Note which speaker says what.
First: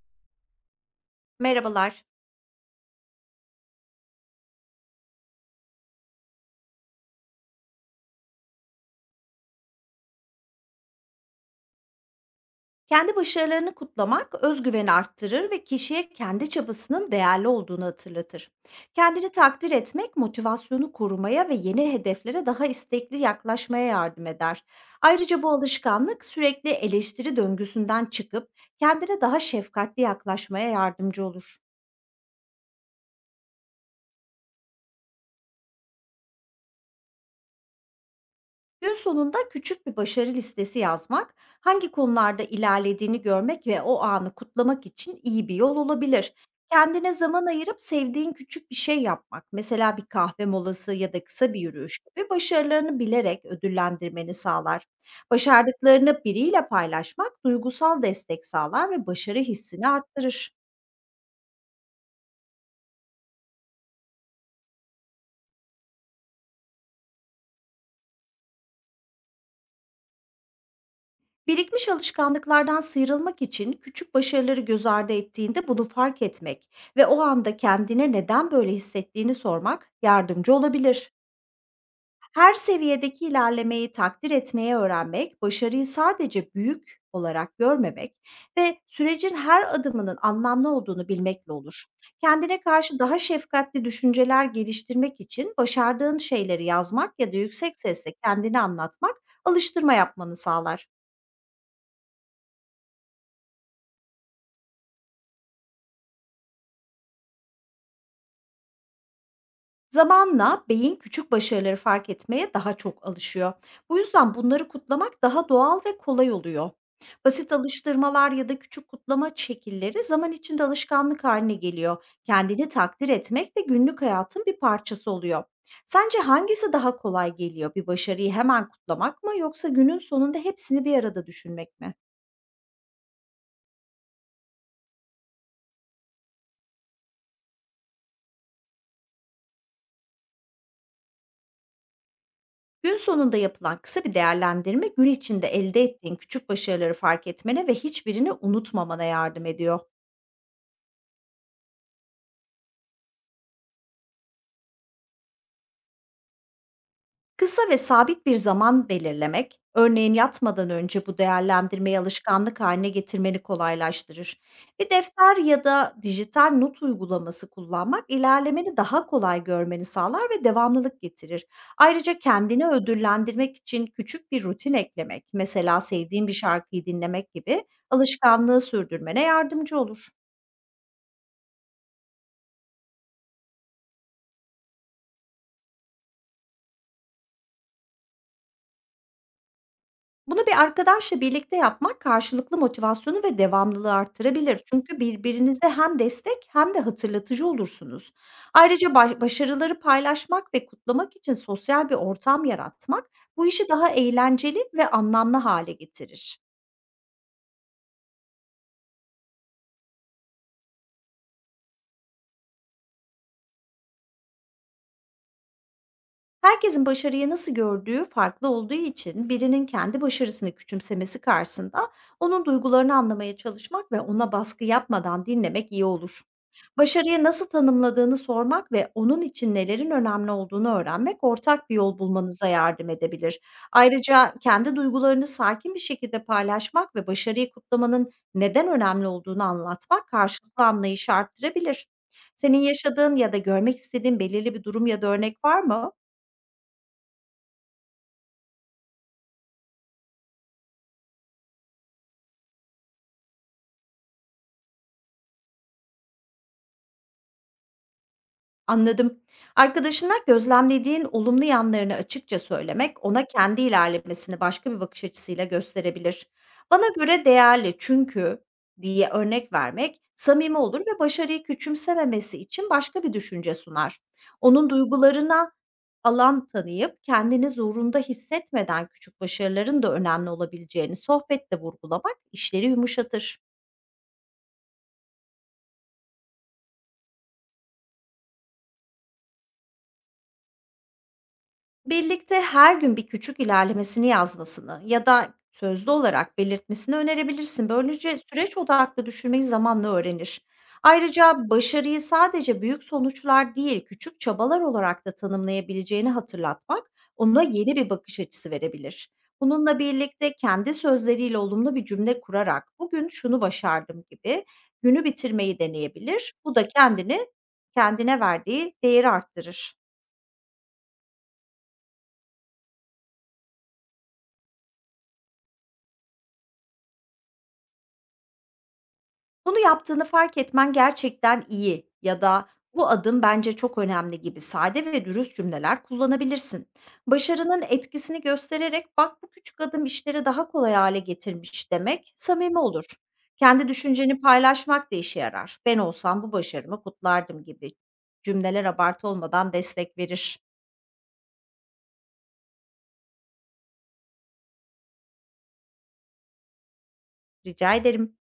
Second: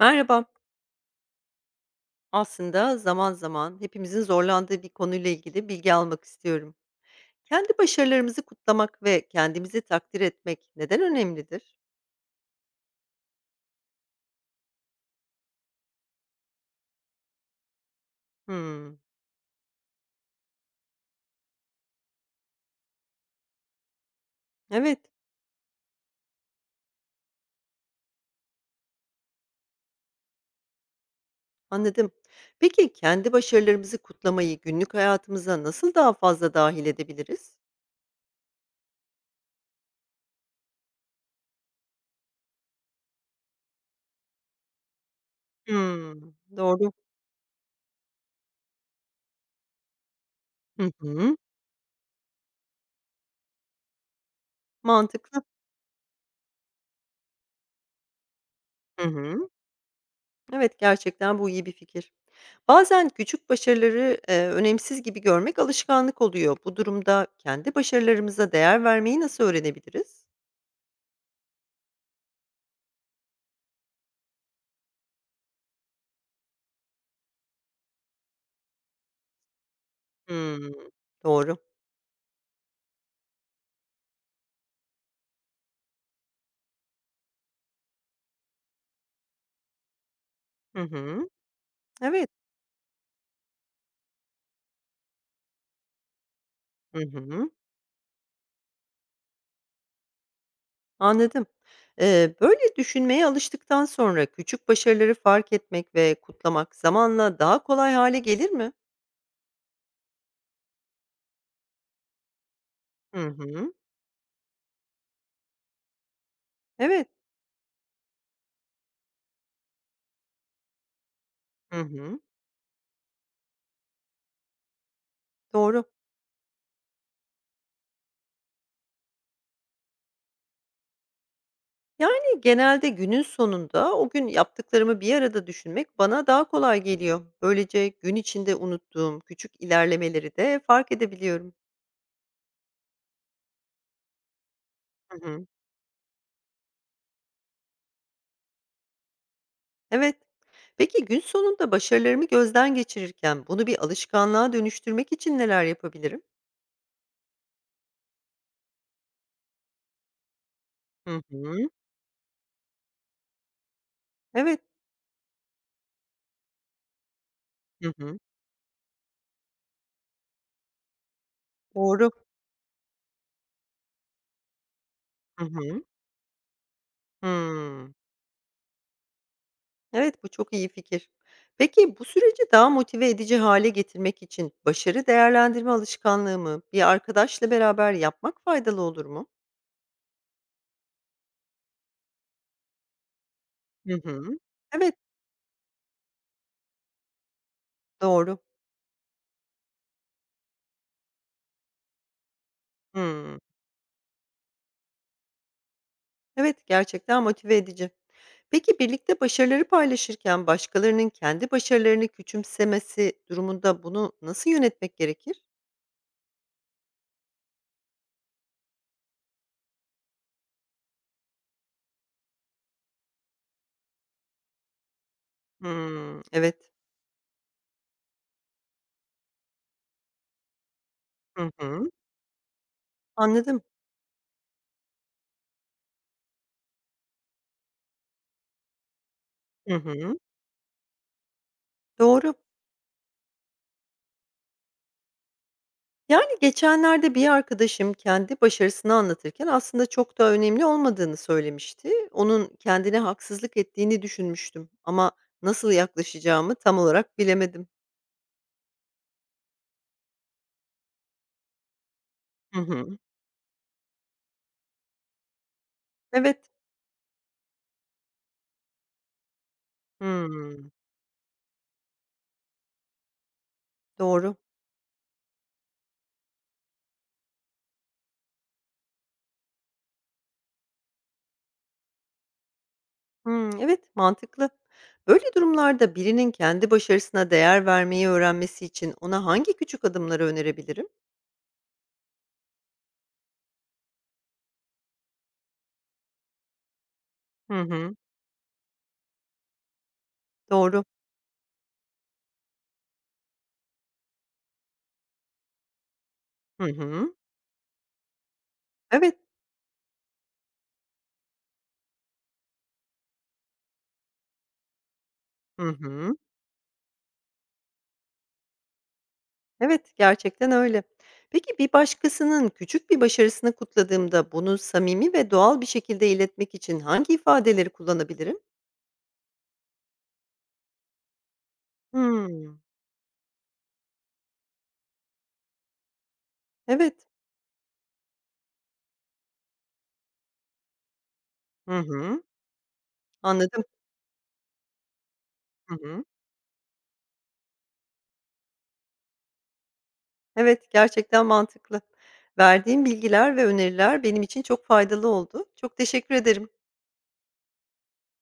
Speaker 1: Merhaba.
Speaker 2: Merhabalar.
Speaker 1: Aslında zaman zaman hepimizin zorlandığı bir konuyla ilgili bilgi almak istiyorum. Kendi başarılarımızı kutlamak ve kendimizi takdir etmek neden önemlidir?
Speaker 2: Kendi başarılarını kutlamak özgüveni arttırır ve kişiye kendi çabasının değerli olduğunu hatırlatır.
Speaker 1: Hmm,
Speaker 2: Kendini takdir etmek motivasyonu korumaya ve yeni hedeflere daha istekli yaklaşmaya yardım eder.
Speaker 1: evet,
Speaker 2: Ayrıca bu alışkanlık sürekli eleştiri döngüsünden çıkıp kendine daha şefkatli yaklaşmaya yardımcı olur.
Speaker 1: anladım. Peki kendi başarılarımızı kutlamayı günlük hayatımıza nasıl daha fazla dahil edebiliriz?
Speaker 2: Gün sonunda küçük bir başarı listesi yazmak, hangi konularda ilerlediğini görmek ve o anı kutlamak için iyi bir yol
Speaker 1: Hmm,
Speaker 2: olabilir.
Speaker 1: doğru.
Speaker 2: Kendine zaman ayırıp sevdiğin küçük bir şey yapmak, mesela bir kahve
Speaker 1: Hı
Speaker 2: molası ya da
Speaker 1: hı,
Speaker 2: kısa bir yürüyüş gibi, başarılarını bilerek ödüllendirmeni sağlar.
Speaker 1: mantıklı.
Speaker 2: Başardıklarını biriyle paylaşmak duygusal destek sağlar
Speaker 1: Hı
Speaker 2: ve başarı
Speaker 1: hı.
Speaker 2: hissini arttırır.
Speaker 1: Evet, gerçekten bu iyi bir fikir. Bazen küçük başarıları, önemsiz gibi görmek alışkanlık oluyor. Bu durumda kendi başarılarımıza değer vermeyi nasıl öğrenebiliriz?
Speaker 2: Birikmiş alışkanlıklardan sıyrılmak için küçük başarıları göz ardı ettiğinde bunu fark etmek ve o anda kendine neden böyle hissettiğini sormak yardımcı
Speaker 1: Hımm.
Speaker 2: olabilir.
Speaker 1: Doğru.
Speaker 2: Her seviyedeki ilerlemeyi takdir etmeye öğrenmek, başarıyı sadece büyük olarak görmemek ve sürecin her adımının anlamlı
Speaker 1: Hı
Speaker 2: olduğunu
Speaker 1: hı.
Speaker 2: bilmekle olur.
Speaker 1: Evet.
Speaker 2: Kendine karşı daha şefkatli düşünceler geliştirmek için başardığın şeyleri
Speaker 1: Hı
Speaker 2: yazmak ya da
Speaker 1: hı.
Speaker 2: yüksek sesle kendini anlatmak, alıştırma yapmanı sağlar.
Speaker 1: Anladım. Böyle düşünmeye alıştıktan sonra küçük başarıları fark etmek ve kutlamak zamanla daha kolay hale gelir mi?
Speaker 2: Zamanla beyin küçük başarıları fark etmeye daha çok
Speaker 1: Hı
Speaker 2: alışıyor.
Speaker 1: hı.
Speaker 2: Bu yüzden bunları kutlamak daha doğal ve kolay oluyor.
Speaker 1: Evet.
Speaker 2: Basit alıştırmalar ya da küçük kutlama şekilleri zaman içinde alışkanlık haline
Speaker 1: Hı
Speaker 2: geliyor.
Speaker 1: hı.
Speaker 2: Kendini takdir etmek de günlük hayatın bir parçası oluyor.
Speaker 1: Doğru.
Speaker 2: Sence hangisi daha kolay geliyor? Bir başarıyı hemen kutlamak mı, yoksa günün sonunda hepsini bir arada düşünmek mi?
Speaker 1: Yani, genelde günün sonunda o gün yaptıklarımı bir arada düşünmek bana daha kolay geliyor. Böylece gün içinde unuttuğum küçük ilerlemeleri de fark edebiliyorum.
Speaker 2: Gün sonunda yapılan kısa bir değerlendirme, gün
Speaker 1: Hı hı.
Speaker 2: içinde elde ettiğin küçük başarıları fark etmene ve hiçbirini unutmamana yardım ediyor.
Speaker 1: Evet. Peki gün sonunda başarılarımı gözden geçirirken bunu bir alışkanlığa dönüştürmek için neler yapabilirim?
Speaker 2: Kısa ve sabit bir zaman belirlemek, örneğin yatmadan önce, bu
Speaker 1: Hı hı.
Speaker 2: değerlendirmeyi alışkanlık haline getirmeni kolaylaştırır.
Speaker 1: Evet.
Speaker 2: Bir defter ya da dijital not uygulaması
Speaker 1: Hı
Speaker 2: kullanmak,
Speaker 1: hı.
Speaker 2: ilerlemeni daha kolay görmeni sağlar ve devamlılık getirir.
Speaker 1: Doğru.
Speaker 2: Ayrıca kendini ödüllendirmek için küçük bir rutin eklemek,
Speaker 1: Hı
Speaker 2: mesela
Speaker 1: hı.
Speaker 2: sevdiğin bir şarkıyı dinlemek gibi,
Speaker 1: Hıı.
Speaker 2: alışkanlığı sürdürmene yardımcı olur.
Speaker 1: Evet, bu çok iyi fikir. Peki bu süreci daha motive edici hale getirmek için başarı değerlendirme alışkanlığımı bir arkadaşla beraber yapmak faydalı olur mu?
Speaker 2: Bunu bir arkadaşla birlikte yapmak karşılıklı motivasyonu ve devamlılığı
Speaker 1: Hı hı.
Speaker 2: arttırabilir.
Speaker 1: Evet,
Speaker 2: Çünkü birbirinize hem destek hem de hatırlatıcı olursunuz.
Speaker 1: doğru.
Speaker 2: Ayrıca başarıları paylaşmak ve kutlamak için sosyal bir ortam yaratmak,
Speaker 1: Hımm.
Speaker 2: bu işi daha eğlenceli ve anlamlı hale getirir.
Speaker 1: Evet, gerçekten motive edici. Peki birlikte başarıları paylaşırken başkalarının kendi başarılarını küçümsemesi durumunda bunu nasıl yönetmek gerekir?
Speaker 2: Herkesin başarıyı nasıl gördüğü farklı olduğu için, birinin kendi başarısını küçümsemesi karşısında onun duygularını anlamaya çalışmak ve ona baskı yapmadan dinlemek iyi
Speaker 1: Hımm,
Speaker 2: olur.
Speaker 1: evet.
Speaker 2: Başarıyı nasıl tanımladığını sormak ve onun için nelerin önemli olduğunu öğrenmek,
Speaker 1: Hı
Speaker 2: ortak bir
Speaker 1: hı.
Speaker 2: yol bulmanıza yardım edebilir.
Speaker 1: Anladım.
Speaker 2: Ayrıca kendi duygularını sakin bir şekilde paylaşmak ve başarıyı kutlamanın neden önemli olduğunu
Speaker 1: Hı
Speaker 2: anlatmak,
Speaker 1: hı.
Speaker 2: karşılıklı anlayışı arttırabilir.
Speaker 1: Doğru.
Speaker 2: Senin yaşadığın ya da görmek istediğin belirli bir durum ya da örnek var mı?
Speaker 1: Yani geçenlerde bir arkadaşım kendi başarısını anlatırken aslında çok da önemli olmadığını söylemişti. Onun kendine haksızlık ettiğini düşünmüştüm ama nasıl yaklaşacağımı tam olarak bilemedim.
Speaker 2: Anladım. Arkadaşına gözlemlediğin olumlu yanlarını açıkça
Speaker 1: Hı hı.
Speaker 2: söylemek, ona kendi ilerlemesini başka bir bakış açısıyla gösterebilir.
Speaker 1: Evet.
Speaker 2: "Bana göre değerli çünkü" diye örnek vermek samimi
Speaker 1: Hmm,
Speaker 2: olur ve başarıyı küçümsememesi için başka bir düşünce sunar.
Speaker 1: doğru.
Speaker 2: Onun duygularına alan tanıyıp kendini zorunda hissetmeden, küçük başarıların da önemli olabileceğini sohbette vurgulamak işleri yumuşatır.
Speaker 1: Hmm, evet, mantıklı. Böyle durumlarda birinin kendi başarısına değer vermeyi öğrenmesi için ona hangi küçük adımları önerebilirim?
Speaker 2: Birlikte her gün bir küçük ilerlemesini yazmasını ya da sözlü olarak belirtmesini
Speaker 1: Hı
Speaker 2: önerebilirsin.
Speaker 1: hı.
Speaker 2: Böylece süreç odaklı düşünmeyi zamanla öğrenir.
Speaker 1: Doğru.
Speaker 2: Ayrıca başarıyı sadece büyük sonuçlar değil, küçük çabalar olarak da tanımlayabileceğini
Speaker 1: Hı
Speaker 2: hatırlatmak,
Speaker 1: hı.
Speaker 2: ona yeni bir bakış açısı verebilir.
Speaker 1: Evet.
Speaker 2: Bununla birlikte kendi sözleriyle olumlu bir cümle kurarak, "bugün şunu başardım" gibi, günü bitirmeyi
Speaker 1: Hı hı.
Speaker 2: deneyebilir. Bu da kendini, kendine verdiği değeri arttırır.
Speaker 1: Evet, gerçekten öyle. Peki bir başkasının küçük bir başarısını kutladığımda bunu samimi ve doğal bir şekilde iletmek için hangi ifadeleri kullanabilirim?
Speaker 2: "Bunu yaptığını fark etmen gerçekten iyi" ya da
Speaker 1: Hımm.
Speaker 2: "bu adım bence çok önemli" gibi sade ve dürüst cümleler kullanabilirsin.
Speaker 1: Evet.
Speaker 2: Başarının etkisini göstererek, "bak bu küçük adım işleri daha kolay hale getirmiş"
Speaker 1: Hı
Speaker 2: demek
Speaker 1: hı.
Speaker 2: samimi olur.
Speaker 1: Anladım.
Speaker 2: Kendi düşünceni paylaşmak da işe yarar.
Speaker 1: Hı
Speaker 2: "Ben
Speaker 1: hı.
Speaker 2: olsam bu başarımı kutlardım" gibi cümleler abartı olmadan destek verir.
Speaker 1: Evet, gerçekten mantıklı. Verdiğin bilgiler ve öneriler benim için çok faydalı oldu. Çok teşekkür ederim.
Speaker 2: Rica ederim.